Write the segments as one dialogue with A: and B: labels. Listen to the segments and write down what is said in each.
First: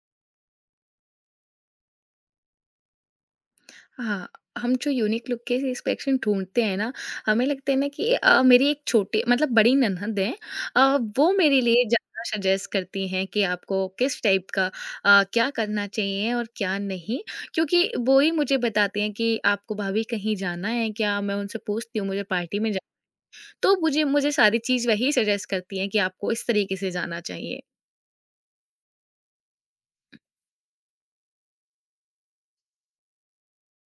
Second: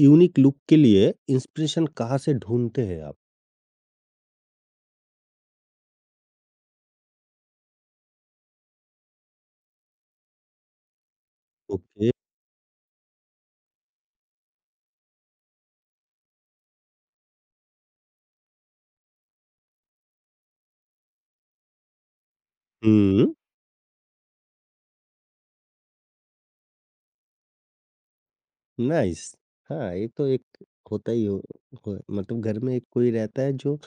A: Unique look के लिए inspiration कहाँ से ढूँढते हैं आप?
B: हाँ, हम जो यूनिक लुक के सेटिस्फैक्शन ढूँढते हैं ना, हमें लगता है ना कि मेरी एक छोटी मतलब बड़ी ननद है। वो मेरे लिए
A: ओके।
B: ज़्यादा सजेस्ट करती हैं कि आपको किस टाइप का क्या करना चाहिए और क्या नहीं। क्योंकि वो ही मुझे बताती हैं कि आपको भाभी कहीं जाना है क्या? मैं उनसे पूछती हूँ मुझे पार्टी में जा।
A: हुँ,
B: तो मुझे मुझे सारी चीज़ वही सजेस्ट करती हैं कि आपको इस तरीके से जाना चाहिए।
A: नाइस। हाँ, ये तो एक होता ही हो मतलब घर में एक कोई रहता है जो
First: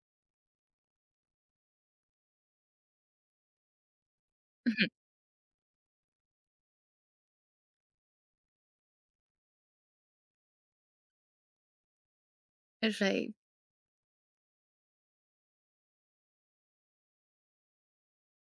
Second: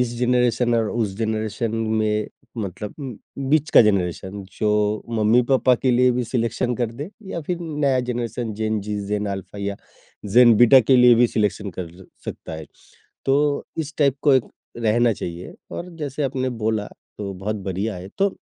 A: इस जनरेशन और उस जनरेशन में मतलब बीच का जनरेशन जो मम्मी-पापा के लिए भी सिलेक्शन कर दे या फिर नया जनरेशन जेन ज़ी, जेन अल्फा या जेन बीटा के लिए भी सिलेक्शन कर सकता है।
B: हुँ, राइट।
A: तो इस टाइप को एक रहना चाहिए और जैसे आपने बोला तो बहुत बढ़िया है। तो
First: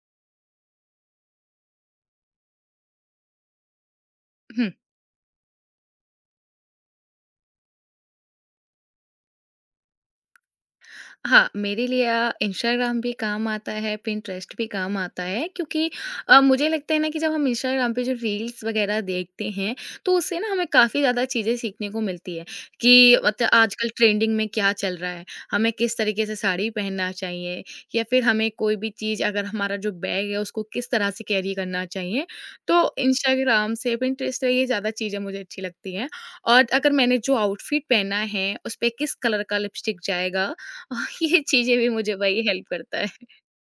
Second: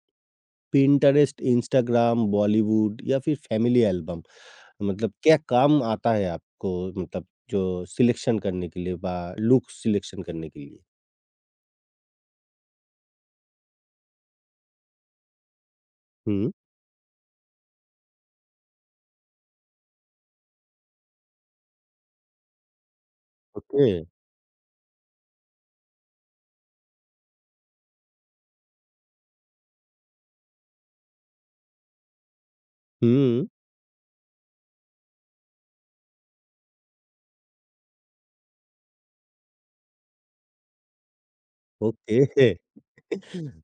A: पिंटरेस्ट, इंस्टाग्राम, बॉलीवुड या फिर फैमिली एल्बम
B: हुँ।
A: मतलब क्या काम आता है आपको मतलब जो सिलेक्शन करने के लिए बा लुक सिलेक्शन करने के लिए?
B: हाँ, मेरे लिए इंस्टाग्राम भी काम आता है, पिंटरेस्ट भी काम आता है क्योंकि
A: हुँ,
B: मुझे लगता है ना कि जब हम इंस्टाग्राम पे जो रील्स वगैरह देखते हैं, तो उससे ना हमें काफ़ी ज़्यादा चीज़ें सीखने को मिलती है कि मतलब
A: ओके।
B: आजकल ट्रेंडिंग में क्या चल रहा है, हमें किस तरीके से साड़ी पहनना चाहिए या फिर हमें कोई भी चीज़ अगर हमारा जो बैग है उसको किस तरह से कैरी करना चाहिए। तो
A: हुँ,
B: इंस्टाग्राम से पिंटरेस्ट से ये ज़्यादा चीज़ें मुझे अच्छी लगती हैं और अगर मैंने जो आउटफिट पहना है, उसपे किस कलर का लिपस्टिक जाएगा। ये चीज़ें भी मुझे
A: ओके।
B: वही हेल्प करता है।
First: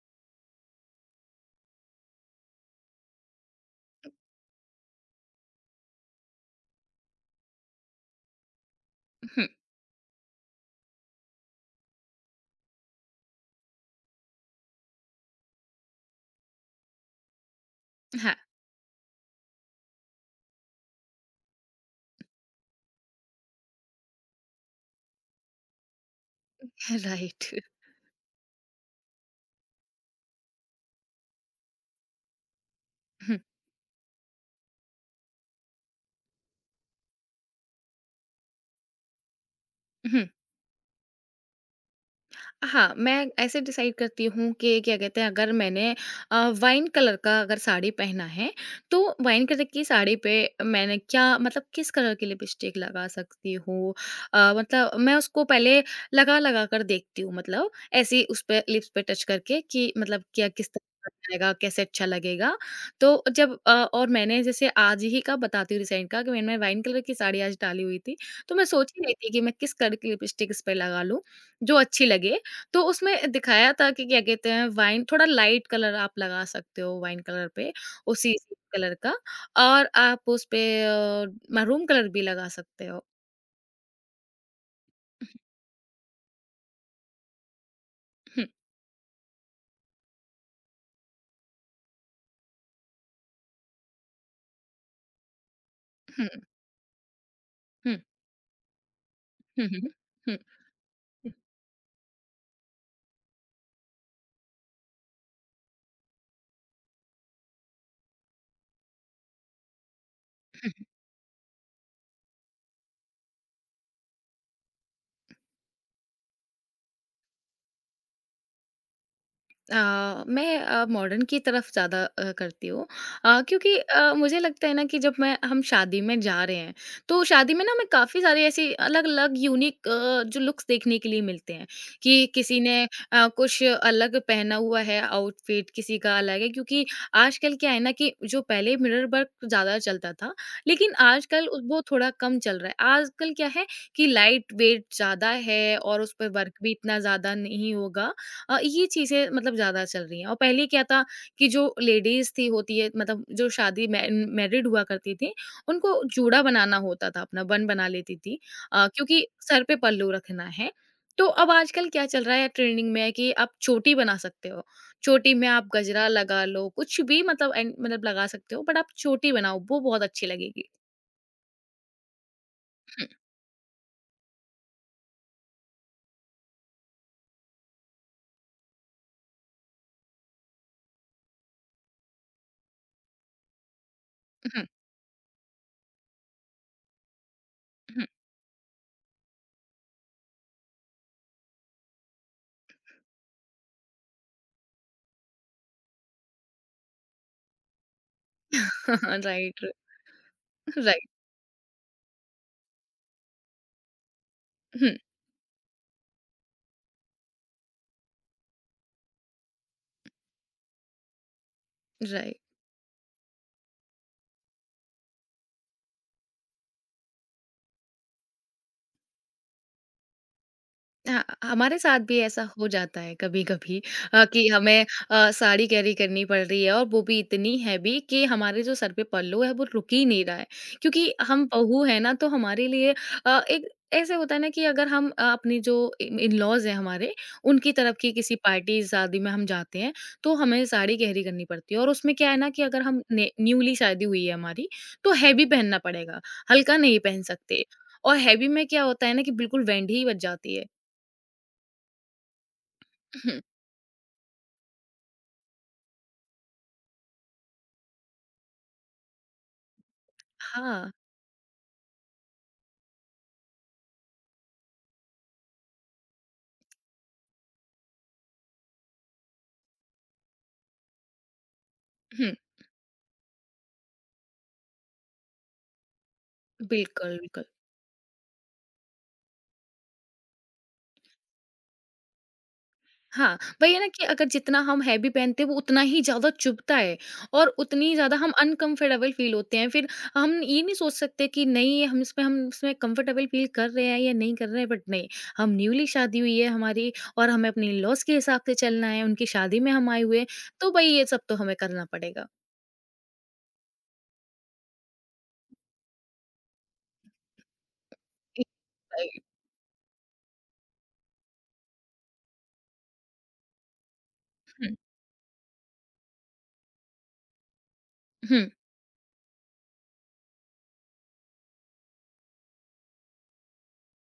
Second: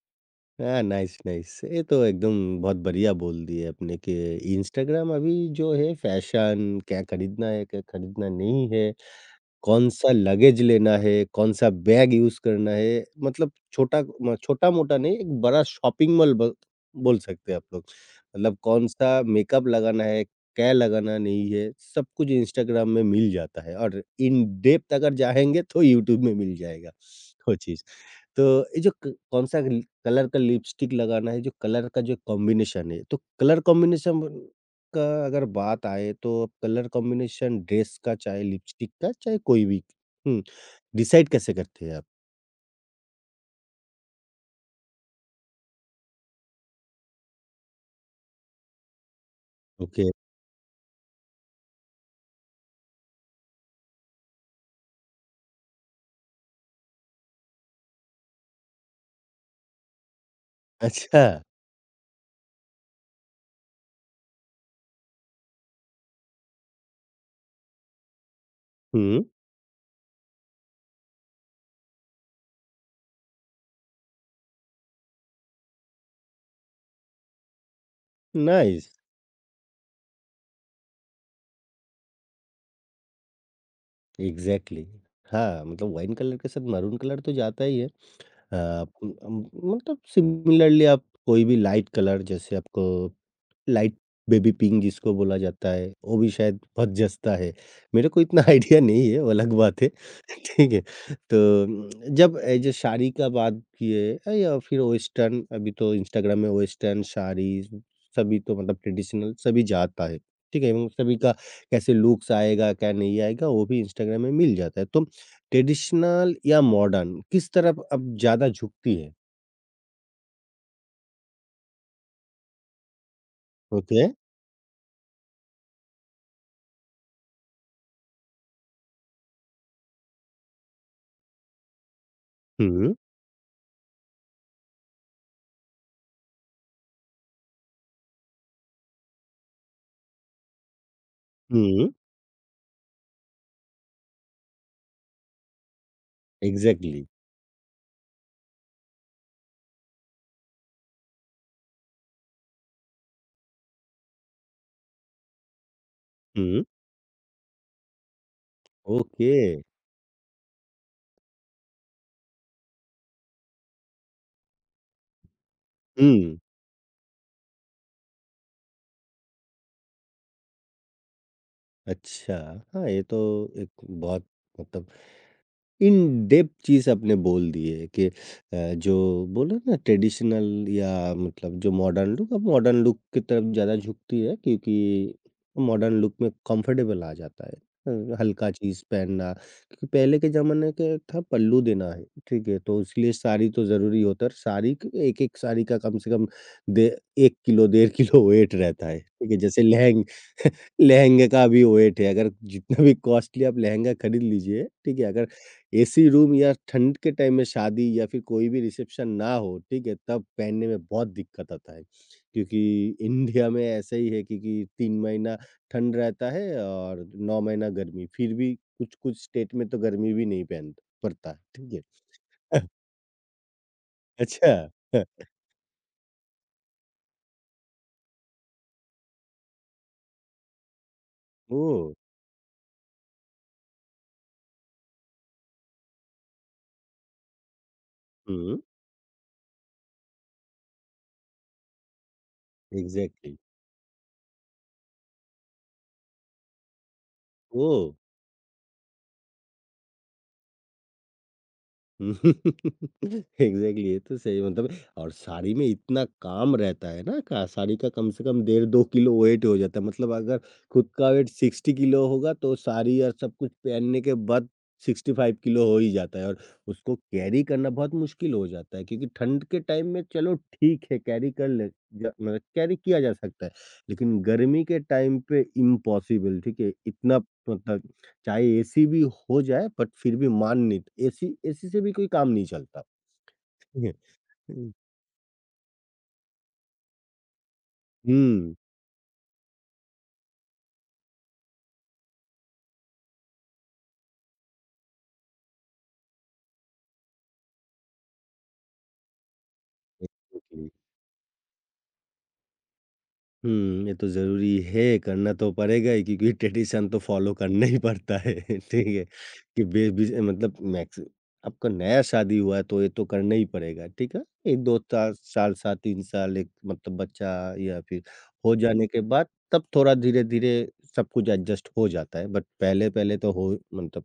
A: हाँ, नाइस, नाइस। ये तो एकदम बहुत बढ़िया बोल दिए आपने कि इंस्टाग्राम अभी जो है फैशन क्या खरीदना है, क्या खरीदना नहीं है।
B: हुँ,
A: कौन-सा लगेज लेना है, कौन-सा बैग यूज़ करना है, मतलब छोटा-मोटा नहीं एक बड़ा शॉपिंग मॉल ब बोल सकते हैं आप लोग।
B: हाँ,
A: मतलब कौन-सा मेकअप लगाना है, क्या लगाना नहीं है, सब कुछ इंस्टाग्राम में मिल जाता है और इन डेप्थ अगर जाएँगे तो यूट्यूब में मिल जाएगा
B: राइट।
A: वो चीज़। तो ये जो क कौन-सा ल कलर का लिपस्टिक लगाना है, जो कलर का जो कॉम्बिनेशन है, तो
B: हुँ,
A: कलर कॉम्बिनेशन का अगर बात आए तो आप कलर कॉम्बिनेशन ड्रेस का चाहे लिपस्टिक का चाहे कोई भी
B: हुँ।
A: हुँ, डिसाइड कैसे करते हैं आप?
B: हाँ, मैं ऐसे डिसाइड करती हूँ कि क्या कहते हैं अगर मैंने वाइन कलर का अगर साड़ी पहना है, तो वाइन कलर की
A: ओके।
B: साड़ी पे मैंने क्या मतलब किस कलर की लिपस्टिक लगा सकती हूँ। मतलब मैं उसको पहले लगा-लगा कर देखती हूँ मतलब ऐसे ही उस पे लिप्स पे टच करके कि मतलब क्या किस तरह का
A: अच्छा।
B: जाएगा, कैसे अच्छा लगेगा। तो जब और मैंने जैसे आज ही का बताती हूँ रिसेंट का कि मैंने वाइन कलर की साड़ी आज डाली हुई थी। तो मैं सोच ही रही
A: हुँ,
B: थी कि मैं किस कलर की लिपस्टिक इस पे लगा लूँ, जो अच्छी लगे। तो उसमें दिखाया था कि क्या कहते हैं वाइन थोड़ा लाइट कलर आप लगा सकते हो वाइन कलर पे उसी
A: नाइस
B: कलर का और आप उस पे मैरून कलर भी लगा सकते हो।
A: एग्ज़ैक्टली। हाँ, मतलब वाइन कलर के साथ मैरून कलर तो जाता ही है।
B: हुँ,
A: अ, उम, अम, मतलब सिमिलरली आप कोई भी लाइट कलर जैसे आपको लाइट बेबी पिंक जिसको बोला जाता है, वो
B: हुँ,
A: भी शायद बहुत जचता है।
B: हुँ,
A: मेरे को इतना आइडिया नहीं है, वो अलग
B: हुँ, हुँ,
A: बात है।
B: हुँ।
A: ठीक है। तो उम, जब जो साड़ी का बात किए या फिर वेस्टर्न अभी तो इंस्टाग्राम में वेस्टर्न साड़ी सभी तो मतलब ट्रेडिशनल सभी जाता है। ठीक है? एवं सभी का कैसे लुक्स आएगा, क्या नहीं आएगा वो भी इंस्टाग्राम में मिल जाता है। तो ट्रेडिशनल या मॉडर्न किस तरफ अब ज़्यादा झुकती है?
B: मैं मॉडर्न की तरफ ज़्यादा करती हूँ क्योंकि
A: ओके।
B: मुझे लगता है ना कि जब मैं हम शादी में जा रहे हैं तो शादी में ना हमें काफ़ी सारे ऐसी अलग अलग यूनिक जो लुक्स देखने के लिए मिलते हैं कि किसी ने
A: हुँ,
B: कुछ अलग पहना हुआ है आउटफिट किसी का अलग है क्योंकि आजकल क्या है ना कि जो पहले मिरर वर्क ज़्यादा चलता था लेकिन आजकल वो
A: हुँ,
B: थोड़ा कम चल रहा है आजकल क्या है कि लाइट वेट ज़्यादा है और उस पर वर्क भी इतना
A: एग्ज़ैक्टली।
B: ज़्यादा नहीं होगा। ये चीज़ें मतलब ज़्यादा चल रही हैं और पहले क्या था कि जो लेडीज़ थी होती है मतलब जो शादी मै मैरिड हुआ करती थी, उनको जूड़ा
A: हुँ,
B: बनाना होता था, अपना बन बना लेती थी क्योंकि
A: ओके।
B: सर पे पल्लू रखना है। तो अब आजकल क्या चल रहा है ट्रेंडिंग में कि आप चोटी बना सकते हो। चोटी में आप गजरा
A: हुँ,
B: लगा लो, कुछ भी मतलब एंड मतलब लगा सकते हो बट आप चोटी बनाओ, वो बहुत अच्छी लगेगी।
A: अच्छा। हाँ, ये
B: हुँ,
A: तो एक बहुत मतलब इन डेप्थ चीज़ आपने बोल दी है कि जो बोलो ना ट्रेडिशनल या मतलब जो मॉडर्न लुक, अब मॉडर्न लुक की तरफ ज़्यादा झुकती है
B: हुँ,
A: क्योंकि मॉडर्न लुक में कंफर्टेबल आ जाता है।
B: हुँ।
A: हल्का चीज़ पहनना क्योंकि पहले के ज़माने के था पल्लू देना है, ठीक है? तो इसलिए साड़ी तो ज़रूरी होता है और साड़ी क एक-एक साड़ी का कम से कम डे 1 किलो, डेढ़ किलो वेट रहता है, ठीक है? जैसे
B: राइट,
A: लहंग
B: राइट।
A: लहंगे का भी वेट है, अगर जितना भी कॉस्टली आप लहंगा खरीद लीजिए,
B: हुँ,
A: ठीक है? अगर एसी रूम या ठंड के टाइम में शादी या फिर कोई भी रिसेप्शन ना हो ठीक है तब पहनने में बहुत दिक्कत आता है
B: राइट।
A: क्योंकि इंडिया में ऐसा ही है क्योंकि 3 महीना ठंड रहता है और 9 महीना गर्मी फिर भी कुछ कुछ स्टेट में तो गर्मी भी नहीं पहन
B: हाँ,
A: पड़ता है ठीक
B: हमारे साथ
A: है
B: भी ऐसा हो जाता है कभी-कभी कि
A: अच्छा
B: हमें साड़ी कैरी करनी पड़ रही है और वो भी इतनी हैवी कि हमारे जो सर पे पल्लू है वो रुक ही नहीं रहा है। क्योंकि हम
A: ओ
B: बहू हैं ना तो हमारे लिए एक ऐसे होता है ना कि अगर हम अपनी जो इन इन-लॉज़ हैं हमारे, उनकी तरफ की किसी
A: हम्म
B: पार्टी शादी में हम जाते हैं, तो हमें साड़ी कैरी करनी पड़ती है और उसमें क्या है ना कि अगर हम ने
A: एग्जैक्टली
B: न्यूली शादी हुई है हमारी, तो हैवी पहनना पड़ेगा, हल्का नहीं पहन सकते।
A: ओ
B: और हैवी में क्या होता है ना कि बिल्कुल वेंढी बज जाती है। हुँ,
A: एग्जैक्टली ये तो सही मतलब और साड़ी में इतना काम रहता है ना का साड़ी का कम से कम 1.5-2 किलो वेट हो जाता है मतलब अगर खुद
B: हाँ,
A: का वेट 60 किलो होगा तो साड़ी और सब कुछ पहनने के बाद 65 किलो हो ही जाता है और उसको कैरी करना बहुत मुश्किल हो जाता है क्योंकि ठंड के टाइम में चलो ठीक है कैरी
B: हुँ,
A: मतलब कैरी किया जा सकता है लेकिन गर्मी के टाइम पे इम्पॉसिबल ठीक है
B: बिल्कुल,
A: इतना
B: बिल्कुल।
A: मतलब चाहे एसी भी हो जाए बट फिर भी मान नहीं एसी एसी से भी कोई काम नहीं चलता।
B: हाँ, वही है
A: ठीक
B: ना
A: है?
B: कि अगर जितना
A: हुँ।
B: हम हैवी पहनते हैं वो उतना ही ज़्यादा चुभता है और उतनी ज़्यादा हम अनकम्फ़र्टेबल फ़ील होते हैं। फिर हम ये नहीं सोच सकते कि नहीं हम इसमें कम्फ़र्टेबल फ़ील कर रहे हैं या नहीं कर रहे हैं, बट नहीं, हम न्यूली शादी हुई है हमारी और हमें अपने इन-लॉज़ के हिसाब से चलना है, उनकी शादी में हम आए हुए हैं,
A: हुँ।
B: तो भई ये सब तो हमें करना पड़ेगा।
A: हुँ, ये तो ज़रूरी है, करना तो पड़ेगा ही क्योंकि ट्रेडिशन तो फ़ॉलो करना ही पड़ता है, ठीक है?
B: राइट।
A: कि बे बीच मतलब मैक्स आपका नया शादी हुआ है, तो ये तो करना ही पड़ेगा, ठीक है?
B: हुँ,
A: 1-2 ता साल, 7-3 साल एक मतलब बच्चा या फिर
B: हुँ,
A: हो जाने के बाद तब थोड़ा धीरे-धीरे सब कुछ एडजस्ट हो जाता है, बट पहले-पहले तो हो मतलब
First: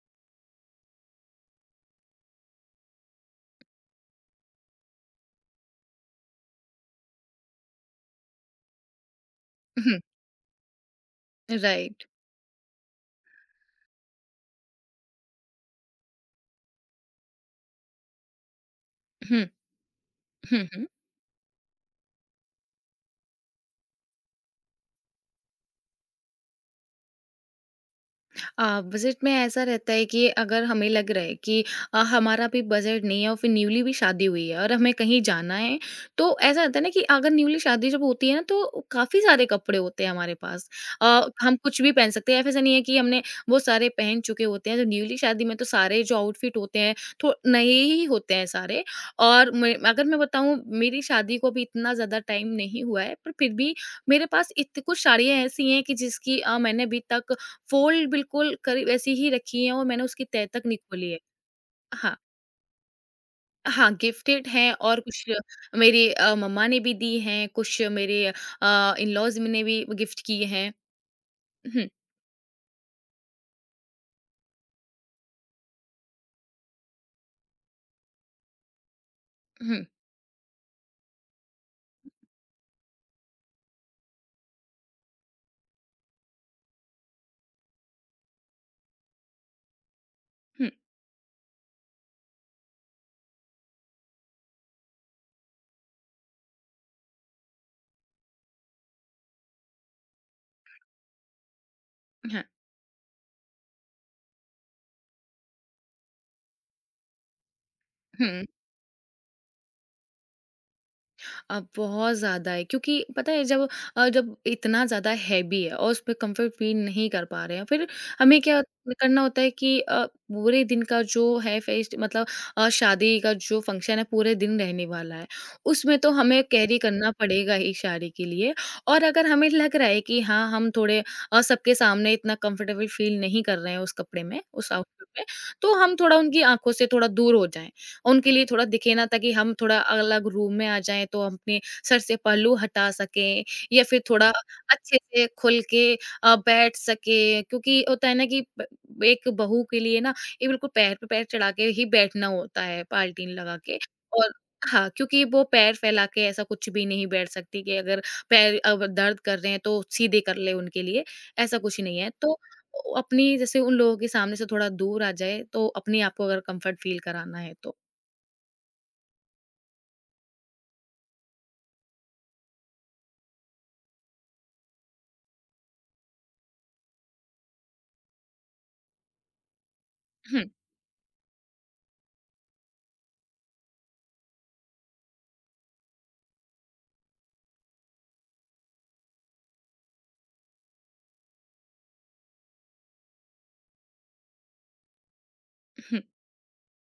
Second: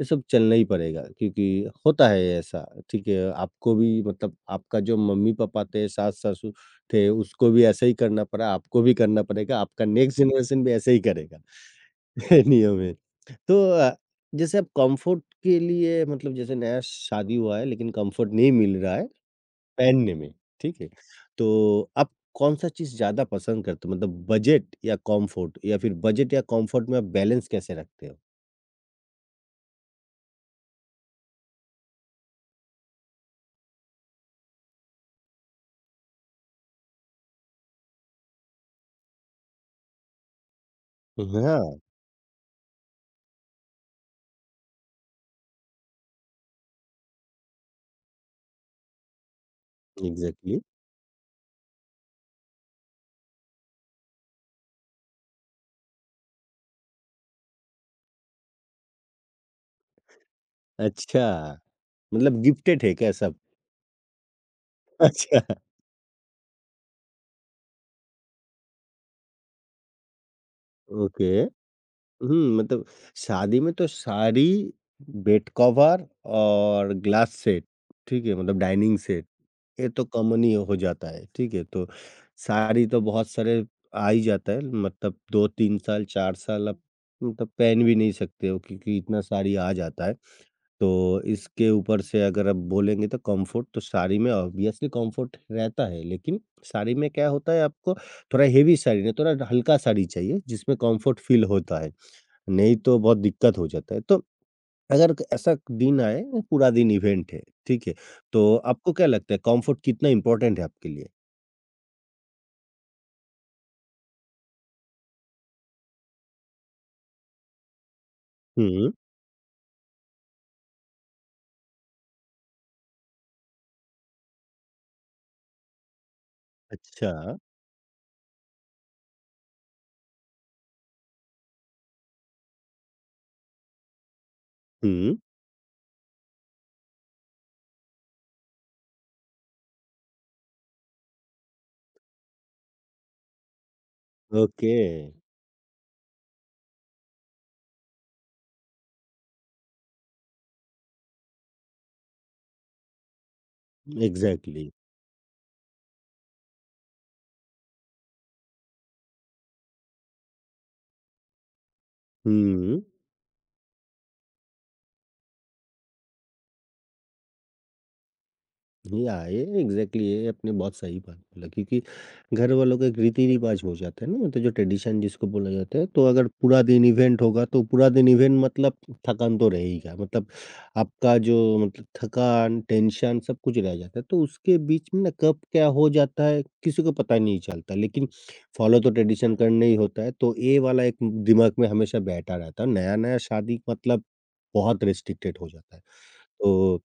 A: ये सब चलना ही पड़ेगा क्योंकि होता है ऐसा, ठीक है? आपको भी मतलब आपका जो मम्मी-पापा थे, सास-ससुर थे, उसको भी ऐसा ही करना पड़ा, आपको भी करना पड़ेगा, आपका
B: हुँ,
A: नेक्स्ट जनरेशन भी ऐसे ही करेगा,
B: राइट।
A: नियम है। तो जैसे आप कम्फ़र्ट के लिए मतलब जैसे नया शादी हुआ है लेकिन कम्फ़र्ट नहीं मिल रहा है
B: हुँ,
A: पहनने में,
B: हुँ,
A: ठीक
B: हुँ।
A: है? तो आप कौन-सा चीज़ ज़्यादा पसंद करते हो? मतलब बजट या कम्फ़र्ट या फिर बजट या कम्फ़र्ट में आप बैलेंस कैसे रखते हो?
B: बजट में ऐसा रहता है कि अगर हमें लग रहा है कि हमारा भी बजट नहीं है और फिर न्यूली भी शादी हुई है और हमें कहीं जाना है तो ऐसा रहता है ना कि अगर न्यूली शादी जब होती है ना तो काफ़ी सारे कपड़े होते हैं हमारे पास। अ, हम
A: हाँ,
B: कुछ भी पहन सकते हैं ऐसा नहीं है कि हमने वो सारे पहन चुके होते हैं तो न्यूली शादी में तो सारे जो आउटफिट होते हैं तो नए ही होते हैं सारे और अगर मैं बताऊं
A: एग्ज़ैक्टली।
B: मेरी शादी को भी इतना ज़्यादा टाइम नहीं हुआ है पर फिर भी मेरे पास इत कुछ साड़ियाँ ऐसी हैं कि जिसकी मैंने अभी तक फ़ोल्ड बिल्कुल करी वैसी ही रखी हैं और मैंने उसकी तह तक नहीं खोली है।
A: अच्छा,
B: हाँ।
A: मतलब गिफ्टेड है क्या सब?
B: हाँ, गिफ्टेड हैं और कुछ
A: अच्छा,
B: मेरी मम्मा ने भी दी हैं, कुछ मेरे इन-लॉज़ ने भी गिफ्ट किए हैं।
A: ओके।
B: हुँ,
A: हुँ, मतलब शादी में तो सारी बेड कवर और ग्लास सेट, ठीक है? मतलब डाइनिंग सेट,
B: हुँ,
A: ये तो कॉमन ही हो जाता है, ठीक है? तो साड़ी तो बहुत सारे आ ही जाता है, मतलब 2-3 साल, 4 साल आप मतलब पहन भी नहीं सकते हो क्योंकि इतना साड़ी आ जाता है।
B: हुँ,
A: तो इसके ऊपर से अगर आप बोलेंगे तो कम्फर्ट तो साड़ी में ऑब्वियसली कम्फर्ट रहता है, लेकिन साड़ी में क्या होता है आपको थोड़ा हेवी साड़ी नहीं, थोड़ा हल्का साड़ी चाहिए जिसमें कम्फर्ट फ़ील होता है।
B: हाँ,
A: नहीं तो बहुत दिक्कत हो जाता है। तो अगर क ऐसा दिन आए पूरा दिन इवेंट है, ठीक है?
B: हुँ।
A: तो आपको क्या लगता है कम्फर्ट कितना इम्पोर्टेंट है आपके लिए?
B: बहुत ज़्यादा है क्योंकि पता है जब जब इतना ज़्यादा हैवी है और उसमें कंफर्ट फील नहीं कर पा रहे हैं फिर हमें क्या
A: हुँ,
B: करना होता है कि पूरे दिन का जो है फेस्ट मतलब शादी का जो फंक्शन है पूरे दिन रहने वाला है उसमें तो हमें कैरी
A: अच्छा।
B: करना पड़ेगा ही शादी के लिए। और अगर हमें लग रहा है कि हाँ हम थोड़े सबके सामने इतना कंफर्टेबल फील नहीं कर रहे हैं उस कपड़े में उस आउटफिट
A: हुँ,
B: में तो हम थोड़ा उनकी आंखों से थोड़ा दूर हो जाएं उनके लिए थोड़ा दिखे ना ताकि हम थोड़ा अलग रूम में आ जाएँ तो हम अपने सर से पहलू हटा सकें या फिर थोड़ा
A: ओके।
B: अच्छे से खुल के बैठ सकें क्योंकि होता है ना कि ब एक बहू के लिए ना ये बिल्कुल पैर पे पैर चढ़ा के ही बैठना होता है पाल्टीन लगा के। और
A: एग्ज़ैक्टली।
B: हाँ, क्योंकि वो पैर फैला के ऐसा कुछ भी नहीं बैठ सकती कि अगर पैर अब दर्द कर रहे हैं तो सीधे कर ले उनके लिए, ऐसा कुछ नहीं है। तो
A: हुँ।
B: ओ अपनी जैसे उन लोगों के सामने से थोड़ा दूर आ जाए तो अपने आप को अगर कम्फर्ट फ़ील कराना है तो।
A: या ये एग्जैक्टली ये आपने बहुत सही बात बोला क्योंकि घर वालों का एक रीति रिवाज हो जाता है ना मतलब जो ट्रेडिशन जिसको बोला जाता है तो अगर पूरा दिन इवेंट होगा तो पूरा दिन इवेंट मतलब थकान तो रहेगा मतलब
B: Hmm.
A: आपका जो मतलब थकान टेंशन सब कुछ रह जाता है तो उसके बीच में ना कब क्या हो जाता है किसी को पता नहीं चलता लेकिन फॉलो तो ट्रेडिशन करना ही होता है तो ये वाला एक दिमाग में हमेशा बैठा रहता है नया नया शादी मतलब बहुत रिस्ट्रिक्टेड हो जाता है
B: Hmm,
A: तो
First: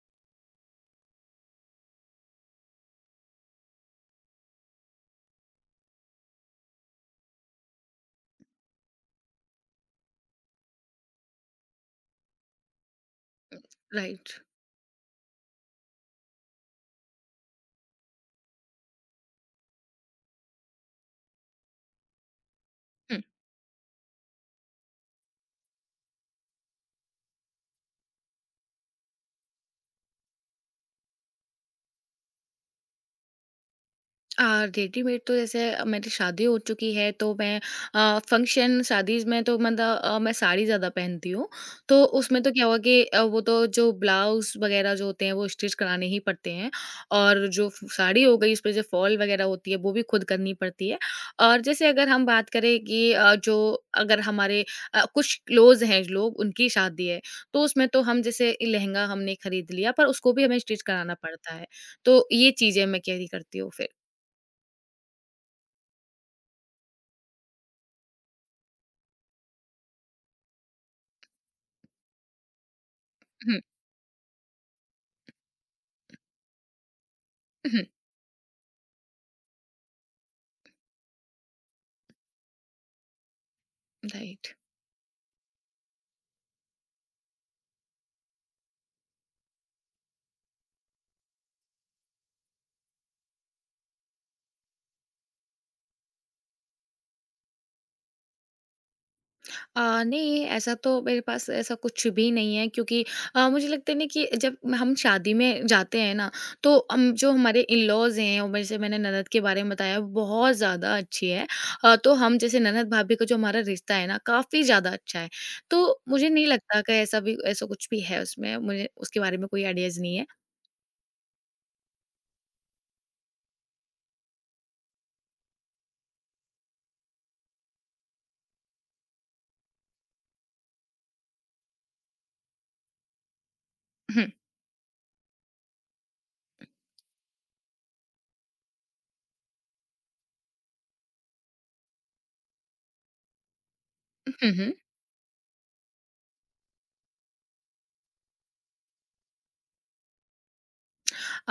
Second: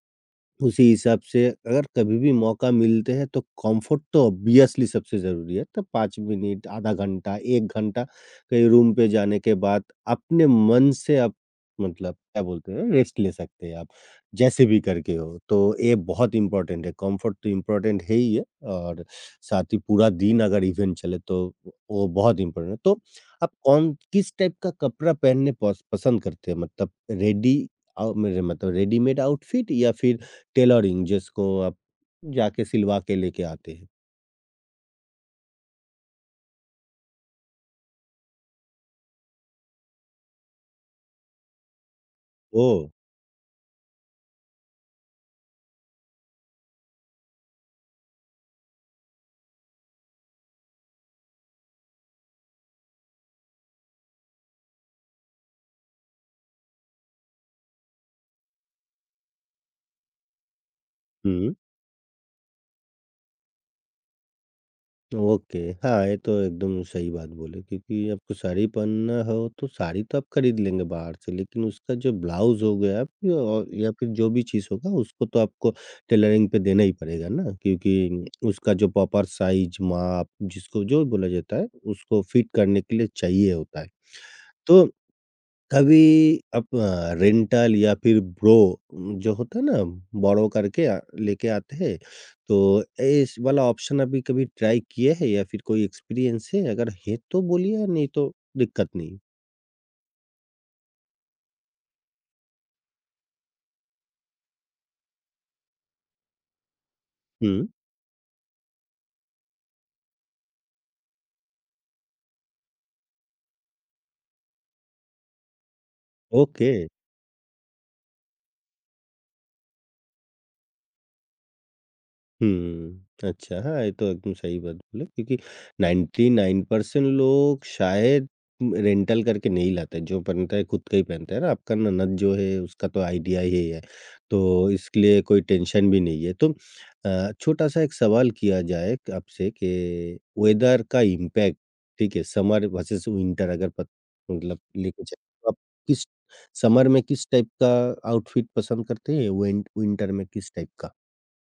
A: उसी हिसाब से अगर कभी भी मौका मिलते हैं तो कंफर्ट तो ऑब्वियसली सबसे ज़रूरी है। तो 5 मिनट, आधा घंटा, 1 घंटा कहीं रूम पे जाने के बाद अपने मन से आप मतलब क्या बोलते हैं रेस्ट ले सकते हैं आप,
B: right.
A: जैसे भी करके हो। तो ये बहुत इम्पोर्टेंट है, कंफर्ट तो इम्पोर्टेंट है ही है और साथ ही पूरा दिन अगर इवेंट चले तो वो बहुत इम्पोर्टेंट है। तो
B: Hmm.
A: आप कौन किस टाइप का कपड़ा पहनने पस पसंद करते हैं? मतलब रेडी मेरे मतलब रेडीमेड आउटफिट या फिर टेलरिंग जिसको आप जाके सिलवा के लेके आते हैं।
B: रेडीमेड तो जैसे मेरी शादी हो चुकी है तो मैं फंक्शन शादीज में तो मतलब मैं साड़ी ज़्यादा पहनती हूँ तो उसमें तो क्या हुआ
A: ओह!
B: कि वो तो जो ब्लाउज वगैरह जो होते हैं वो स्टिच कराने ही पड़ते हैं और जो साड़ी हो गई उस पर जो फॉल वगैरह होती है वो भी खुद करनी पड़ती है। और जैसे अगर हम बात करें कि जो अगर हमारे कुछ क्लोज हैं लोग उनकी शादी है तो उसमें तो हम जैसे लहंगा हमने खरीद लिया पर उसको भी हमें स्टिच कराना
A: हुँ।
B: पड़ता है तो ये चीज़ें मैं कैरी करती हूँ फिर।
A: ओके, हाँ, ये तो एकदम सही बात बोले क्योंकि आपको साड़ी पहनना हो तो साड़ी तो आप खरीद लेंगे बाहर से, लेकिन उसका जो ब्लाउज़ हो गया या और या फिर जो भी चीज़ होगा उसको तो आपको टेलरिंग पे देना ही पड़ेगा ना
B: हम्म,
A: क्योंकि उसका जो प्रॉपर साइज़, माप जिसको जो बोला जाता है उसको फिट करने के लिए चाहिए होता है।
B: राइट।
A: तो कभी अपना रेंटल या फिर ब्रो जो होता है ना बोरो करके लेके आते हैं तो इस वाला ऑप्शन अभी कभी ट्राई किए हैं या फिर कोई एक्सपीरियंस है? अगर है तो बोलिए नहीं तो दिक्कत नहीं।
B: नहीं ऐसा तो मेरे पास ऐसा कुछ भी नहीं है क्योंकि मुझे लगता है ना कि जब हम शादी में जाते हैं ना तो हम जो हमारे
A: हुँ,
B: इन लॉज हैं और जैसे मैंने ननद के बारे में बताया वो बहुत ज़्यादा अच्छी है। तो हम जैसे ननद भाभी का जो हमारा रिश्ता है ना काफ़ी ज़्यादा अच्छा है तो मुझे नहीं
A: ओके।
B: लगता कि ऐसा भी ऐसा कुछ भी है उसमें मुझे उसके बारे में कोई आइडियाज़ नहीं है।
A: हुँ। अच्छा, हाँ, ये तो एकदम सही बात बोले क्योंकि 99% लोग शायद रेंटल करके नहीं लाते, जो पहनता है खुद का ही पहनता है ना, आपका ननद जो है उसका तो आइडिया ही है।
B: हम्म,
A: तो इसके लिए कोई टेंशन भी नहीं है। तो छोटा-सा एक सवाल किया जाए क आपसे कि वेदर का इम्पैक्ट ठीक है, समर वर्सेस विंटर अगर पत
B: हम्म,
A: मतलब लेके चलें तो आप किस समर में किस टाइप का आउटफिट पसंद करते हैं? विन विंटर में किस टाइप का?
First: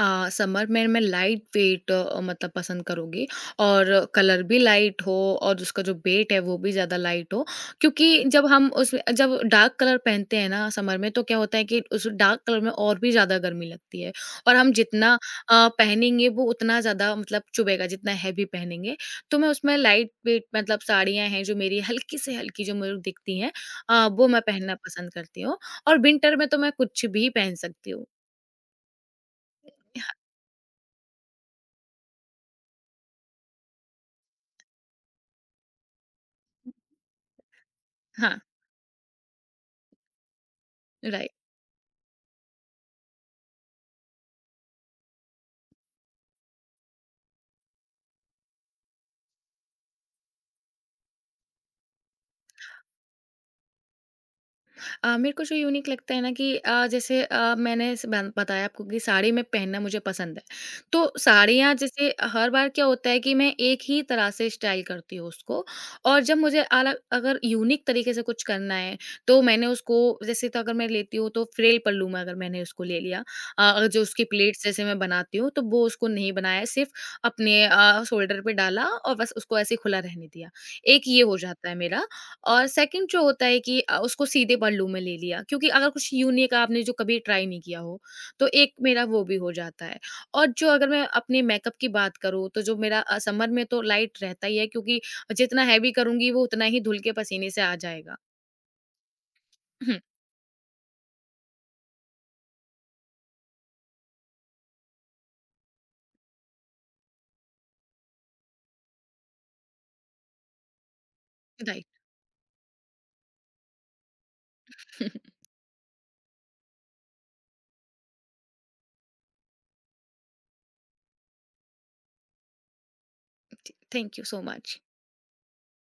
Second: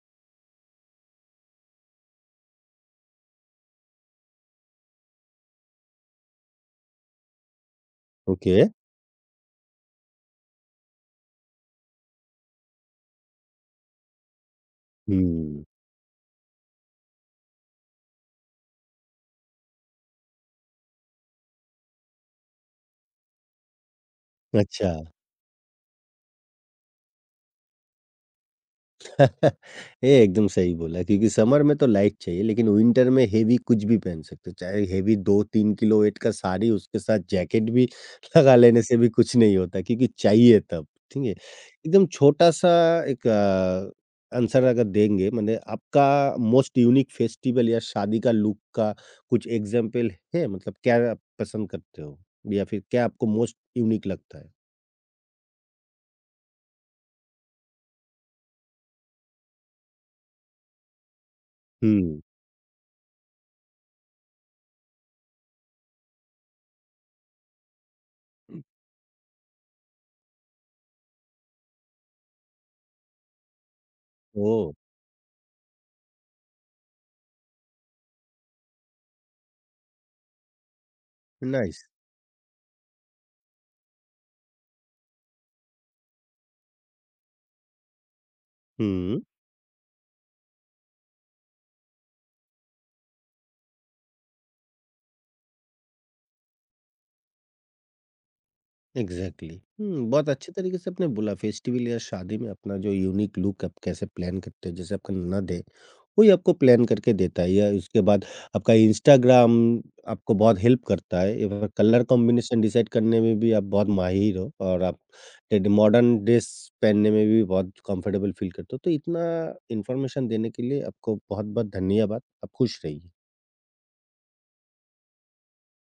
B: समर में मैं लाइट वेट मतलब पसंद करूँगी और कलर भी लाइट हो और उसका जो वेट है वो भी ज़्यादा लाइट हो। क्योंकि जब
A: ओके।
B: हम उसमें जब डार्क कलर पहनते हैं ना समर में तो क्या होता है कि उस डार्क कलर में और भी ज़्यादा गर्मी लगती है और हम जितना
A: हुँ,
B: पहनेंगे वो उतना ज़्यादा मतलब चुभेगा जितना हैवी पहनेंगे। तो मैं उसमें लाइट वेट मतलब साड़ियाँ हैं जो मेरी हल्की से हल्की जो मुझे दिखती हैं वो मैं पहनना
A: अच्छा।
B: पसंद करती हूँ और विंटर में तो मैं कुछ भी पहन सकती हूँ। हाँ,
A: ये एकदम सही बोला क्योंकि समर में तो लाइट चाहिए लेकिन विंटर में हेवी कुछ भी पहन सकते हो। चाहे हेवी 2-3 किलो वेट का साड़ी उसके साथ जैकेट भी
B: हाँ,
A: लगा लेने से भी कुछ नहीं होता क्योंकि चाहिए तब, ठीक
B: राइट।
A: है? एकदम छोटा-सा एक आंसर अगर देंगे माने आपका मोस्ट यूनिक फेस्टिवल या शादी का लुक का कुछ एग्ज़ाम्पल है? मतलब क्या आप पसंद करते हो? या फिर क्या आपको मोस्ट यूनिक लगता है?
B: मेरे को जो यूनिक लगता है ना कि जैसे मैंने बताया आपको कि साड़ी में पहनना मुझे पसंद है तो साड़ियाँ जैसे
A: हुँ।
B: हर बार क्या होता है कि मैं एक ही तरह से स्टाइल करती हूँ उसको और जब मुझे अलग अगर यूनिक तरीके से कुछ करना है तो मैंने उसको जैसे तो अगर मैं लेती हूँ तो फ्रेल पल्लू में अगर मैंने उसको ले लिया अगर जो उसकी प्लेट्स
A: ओह!
B: जैसे मैं बनाती हूँ तो वो उसको नहीं बनाया सिर्फ अपने शोल्डर पे डाला और बस उसको ऐसे खुला रहने दिया। एक ये हो जाता है
A: नाइस।
B: मेरा और सेकंड जो होता है कि उसको सीधे पल्लू में ले लिया क्योंकि अगर कुछ यूनिक आपने जो कभी ट्राई नहीं किया हो, तो एक मेरा
A: हुँ,
B: वो भी हो जाता है। और जो अगर मैं अपने मेकअप की बात करूँ, तो जो मेरा समर में तो लाइट रहता ही है क्योंकि जितना हेवी करूँगी वो उतना ही धुल के पसीने से आ जाएगा।
A: एग्ज़ैक्टली हुँ, बहुत अच्छे तरीके से आपने बोला फेस्टिवल या शादी में अपना जो यूनिक लुक आप कैसे प्लान करते हो, जैसे आपका ननद है, वही आपको प्लान करके देता है या उसके बाद आपका इंस्टाग्राम आपको बहुत हेल्प करता है एवं
B: राइट।
A: कलर कॉम्बिनेशन डिसाइड करने में भी आप बहुत माहिर हो और आप टेड मॉडर्न ड्रेस पहनने में भी बहुत कंफर्टेबल फ़ील करते हो। तो इतना इन्फॉर्मेशन देने के लिए आपको बहुत-बहुत धन्यवाद। आप खुश रहिए।
B: Thank you so much.